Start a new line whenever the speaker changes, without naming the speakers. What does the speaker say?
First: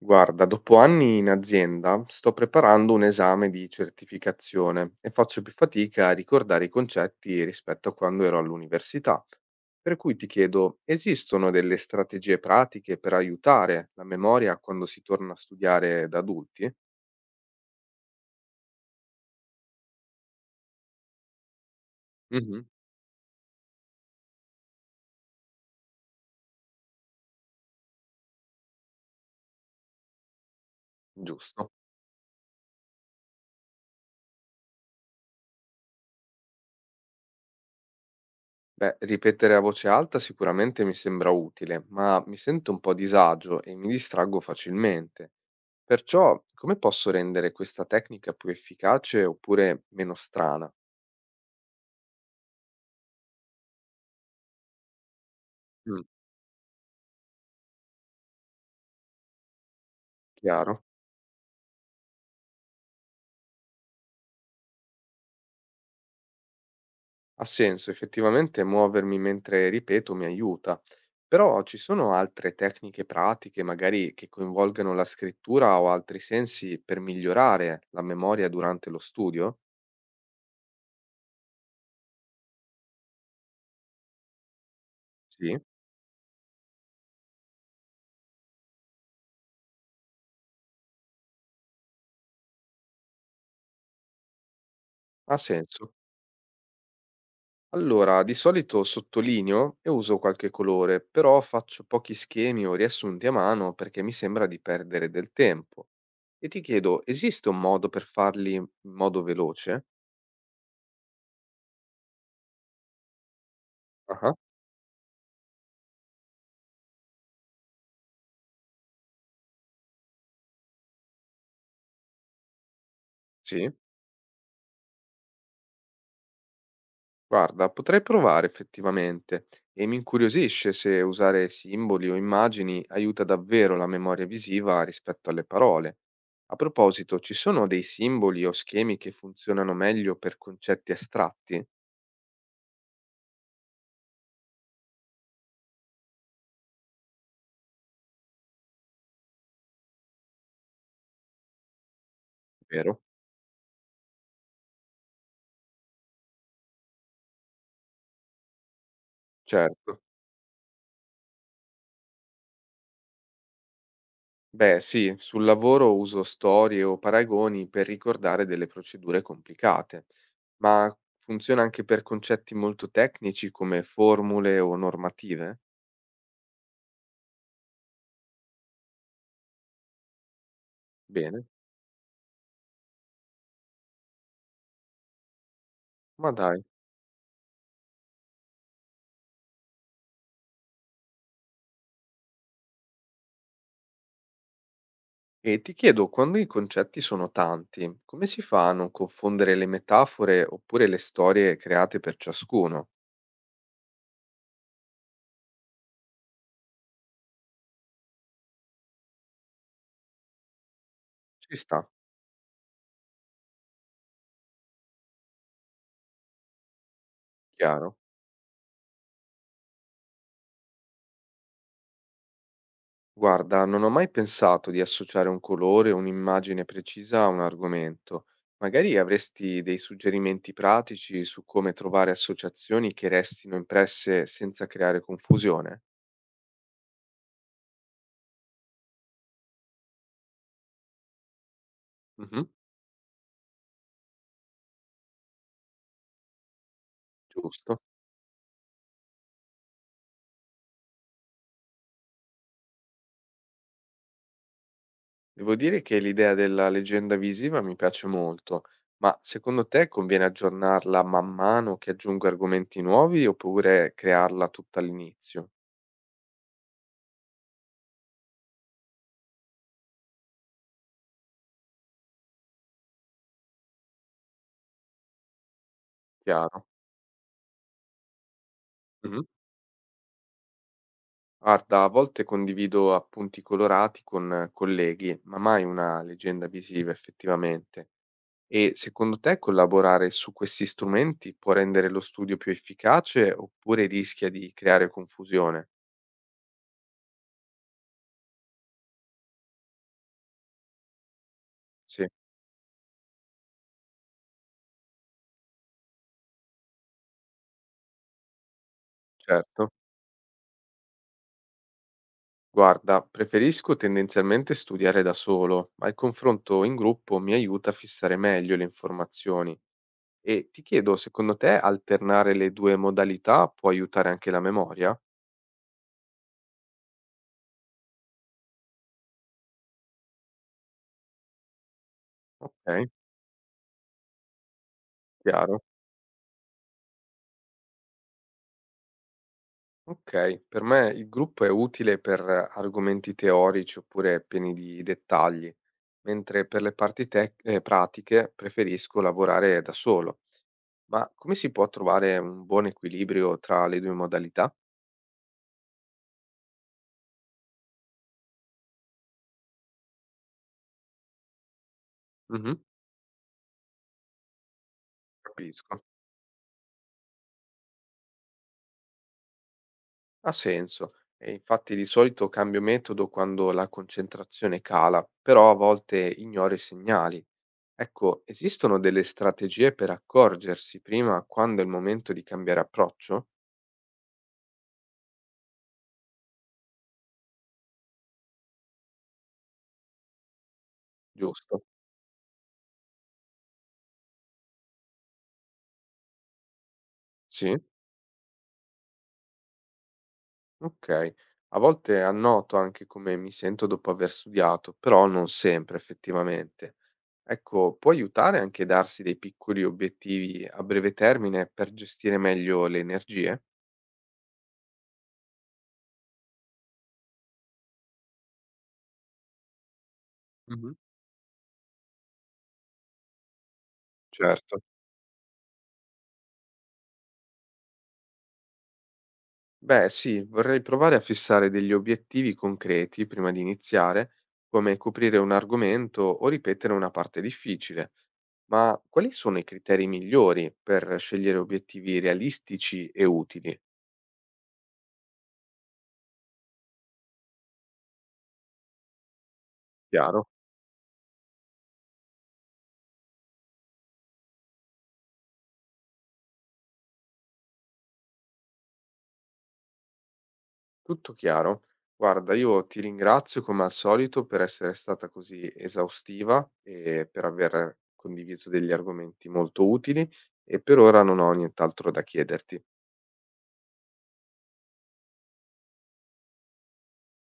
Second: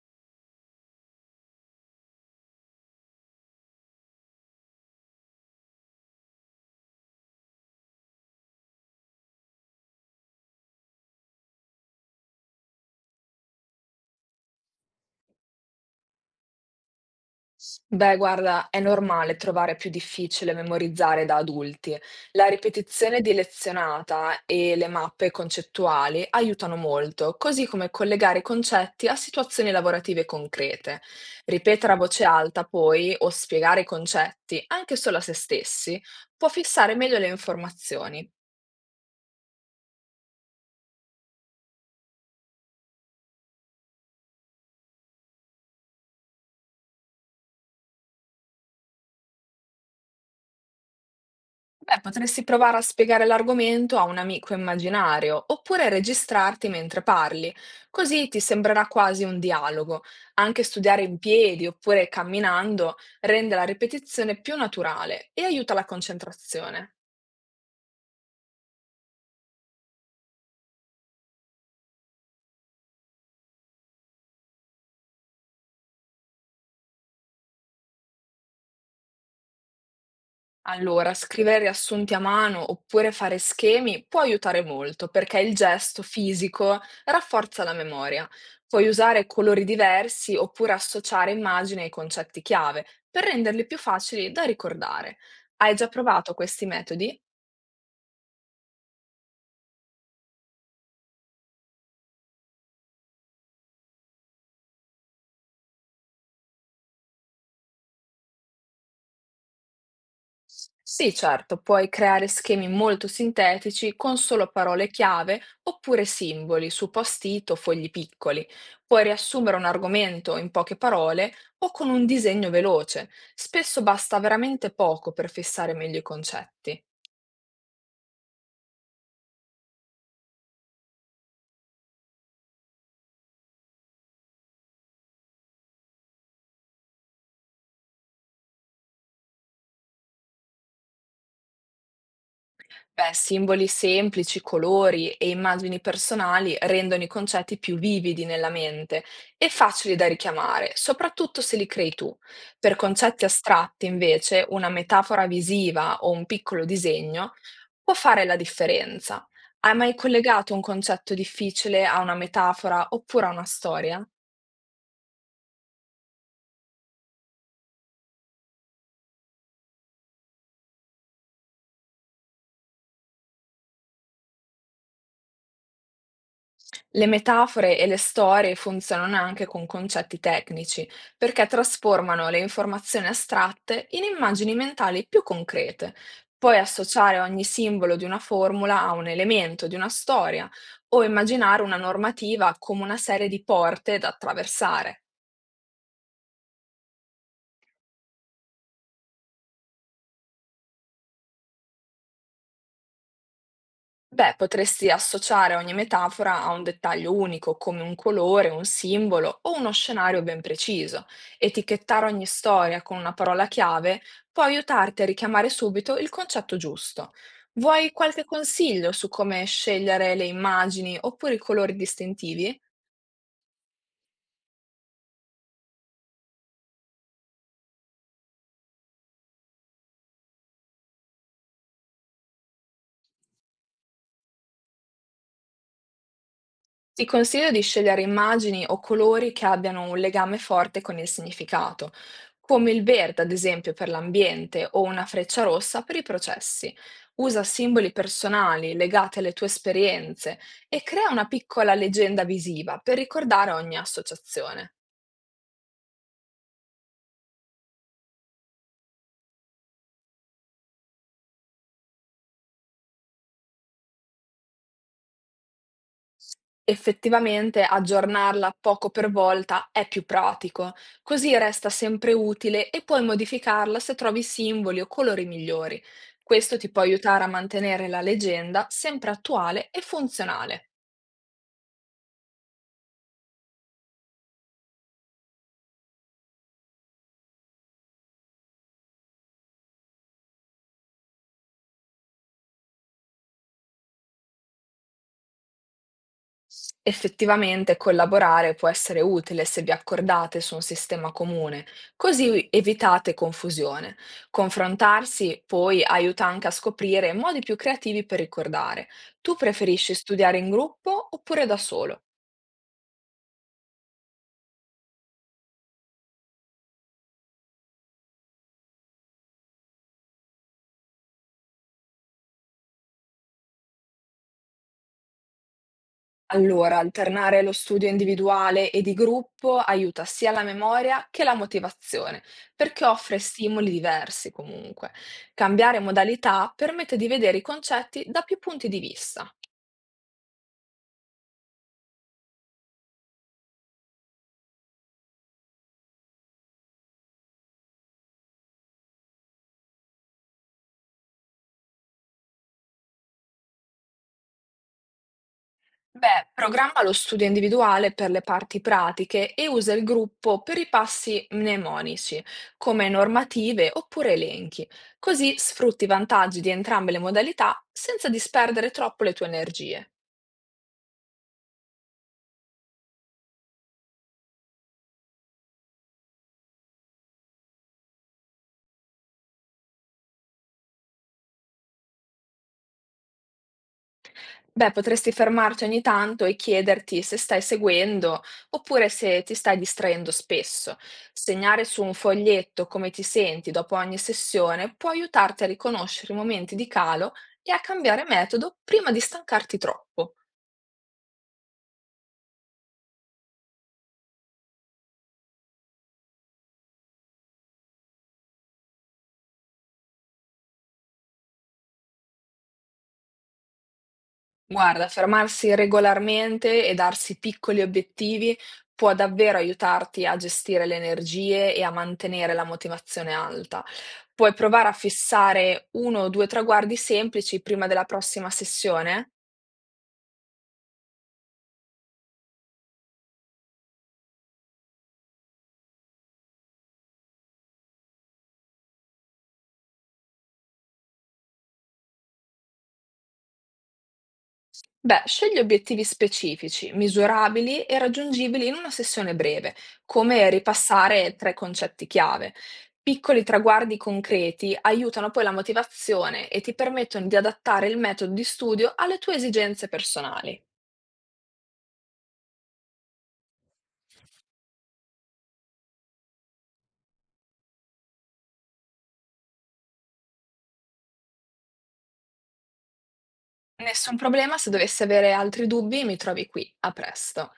Guarda, dopo anni in azienda sto preparando un esame di certificazione e faccio più fatica a ricordare i concetti rispetto a quando ero all'università. Per cui ti chiedo, esistono delle strategie pratiche per aiutare la memoria quando si torna a studiare da adulti?
Beh, guarda, è normale trovare più difficile memorizzare da adulti. La
Mhm,
ripetizione di lezionata e le mappe concettuali aiutano molto, così come collegare i concetti a situazioni lavorative concrete.
giusto.
Ripetere a voce alta, poi, o spiegare i concetti anche solo a se stessi, può fissare meglio le informazioni.
Beh, ripetere a voce alta sicuramente mi sembra utile, ma mi sento un po' a disagio e mi distraggo facilmente. Perciò, come posso rendere questa tecnica più efficace oppure meno strana?
Beh, potresti provare a spiegare l'argomento a un amico immaginario, oppure
Mm,
registrarti mentre parli, così ti sembrerà quasi un dialogo. Anche
chiaro?
studiare in piedi oppure camminando rende la ripetizione più naturale e aiuta la concentrazione.
Ha senso, effettivamente muovermi mentre ripeto mi aiuta, però ci sono altre tecniche pratiche, magari che coinvolgano la scrittura o altri sensi per migliorare la memoria durante lo studio?
Allora, scrivere riassunti a mano oppure fare schemi può aiutare molto perché il
Sì,
gesto fisico rafforza la memoria. Puoi usare colori diversi oppure associare immagini ai concetti chiave per renderli più facili da ricordare.
ha
Hai già
senso.
provato questi metodi?
Allora, di solito sottolineo e uso qualche colore, però faccio pochi schemi o riassunti a mano perché mi sembra di perdere del tempo. E ti chiedo, esiste un modo per farli in modo veloce?
Sì, certo, puoi creare schemi molto sintetici con
Ah,
solo parole chiave oppure simboli su post-it o fogli piccoli. Puoi riassumere un argomento in poche parole o con un disegno veloce.
sì.
Spesso basta veramente poco per fissare meglio i concetti.
Guarda, potrei provare effettivamente e mi incuriosisce se usare simboli o immagini aiuta davvero la memoria visiva rispetto alle parole. A proposito, ci sono dei simboli o schemi che funzionano meglio per concetti astratti?
Beh, simboli semplici, colori e immagini personali rendono i concetti più vividi nella mente e facili da richiamare, soprattutto se li crei tu. Per
Vero?
concetti astratti, invece, una metafora visiva o un piccolo disegno può fare la differenza. Hai mai
Certo.
collegato un concetto difficile a una metafora oppure a una storia?
Beh, sì, sul lavoro uso storie o paragoni per ricordare delle procedure complicate, ma funziona anche per concetti molto tecnici come formule o normative?
Le metafore e le storie funzionano anche con concetti tecnici, perché
Bene,
trasformano le informazioni astratte in immagini mentali più concrete.
ma
Puoi
dai.
associare ogni simbolo di una formula a un elemento di una storia o immaginare una normativa come una serie di porte da attraversare.
E ti chiedo, quando i concetti sono tanti, come si fa a non confondere le metafore oppure le storie create per ciascuno?
Beh, potresti associare ogni metafora a un dettaglio unico, come un colore, un simbolo o uno scenario ben preciso.
Ci sta,
Etichettare ogni storia con una parola chiave può aiutarti a richiamare subito il concetto giusto. Vuoi
chiaro?
qualche consiglio su come scegliere le immagini oppure i colori distintivi?
Guarda, non ho mai pensato di associare un colore o un'immagine precisa a un argomento. Magari avresti dei suggerimenti pratici su come trovare associazioni che restino impresse senza creare confusione?
Ti consiglio di scegliere immagini o colori che abbiano un legame forte con il significato,
Mhm,
come il verde, ad esempio, per l'ambiente o una freccia rossa per i processi. Usa
giusto.
simboli personali legati alle tue esperienze e crea una piccola leggenda visiva per ricordare ogni associazione.
Devo dire che l'idea della leggenda visiva mi piace molto, ma secondo te conviene aggiornarla man mano che aggiungo argomenti nuovi oppure crearla tutta all'inizio?
Effettivamente aggiornarla poco per volta è più pratico, così resta sempre utile e puoi modificarla se trovi simboli o colori migliori. Questo
Chiaro.
ti può aiutare a mantenere la leggenda sempre
Mhm.
attuale e funzionale.
Guarda, a volte condivido appunti colorati con colleghi, ma mai una leggenda visiva effettivamente. E secondo te collaborare su questi strumenti può rendere lo studio più efficace oppure rischia di creare confusione?
Effettivamente collaborare può essere utile se vi accordate su un sistema comune,
Sì,
così evitate confusione. Confrontarsi poi aiuta anche a scoprire modi più creativi per ricordare. Tu
certo.
preferisci studiare in gruppo oppure da solo?
Guarda, preferisco tendenzialmente studiare da solo, ma il confronto in gruppo mi aiuta a fissare meglio le informazioni. E ti chiedo, secondo te alternare le due modalità può aiutare anche la memoria?
Allora, alternare lo studio individuale e di gruppo aiuta sia la memoria che la motivazione, perché
Ok,
offre stimoli diversi comunque.
chiaro.
Cambiare modalità permette di vedere i concetti da più punti di vista.
Okay, per me il gruppo è utile per argomenti teorici oppure pieni di dettagli, mentre per le parti pratiche preferisco lavorare da solo. Ma come si può trovare un buon equilibrio tra le due modalità?
Beh, programma lo studio individuale per le parti pratiche e usa il gruppo per i passi mnemonici,
Mhm,
come normative oppure elenchi. Così sfrutti
capisco.
i vantaggi di entrambe le modalità senza disperdere troppo le tue energie.
Ha senso. E infatti di solito cambio metodo quando la concentrazione cala, però a volte ignoro i segnali. Ecco, esistono delle strategie per accorgersi prima quando è il momento di cambiare approccio?
Beh, potresti fermarti ogni tanto e chiederti se stai seguendo oppure se ti stai distraendo spesso.
Giusto?
Segnare su un foglietto come ti senti dopo ogni sessione può aiutarti a riconoscere i momenti di calo e
Sì?
a cambiare metodo prima di stancarti troppo.
Okay. A volte annoto anche come mi sento dopo aver studiato, però non sempre effettivamente. Ecco, può aiutare anche darsi dei piccoli obiettivi a breve termine per gestire meglio le energie?
Guarda, fermarsi regolarmente e darsi piccoli obiettivi può davvero aiutarti a gestire
Mh-mh.
le energie e a mantenere la motivazione alta. Puoi
Certo.
provare a fissare uno o due traguardi semplici prima della prossima sessione?
Beh sì, vorrei provare a fissare degli obiettivi concreti prima di iniziare, come coprire un argomento o ripetere una parte difficile. Ma quali sono i criteri migliori per scegliere obiettivi realistici e utili?
Beh, scegli obiettivi specifici, misurabili e raggiungibili in una sessione breve, come
Chiaro?
ripassare tre concetti chiave. Piccoli traguardi concreti aiutano poi la motivazione e ti permettono di adattare il metodo di studio alle tue esigenze personali.
Tutto chiaro. Guarda, io ti ringrazio come al solito per essere stata così esaustiva e per aver condiviso degli argomenti molto utili e per ora non ho nient'altro da chiederti.
Nessun problema, se dovessi avere altri dubbi, mi trovi qui. A presto.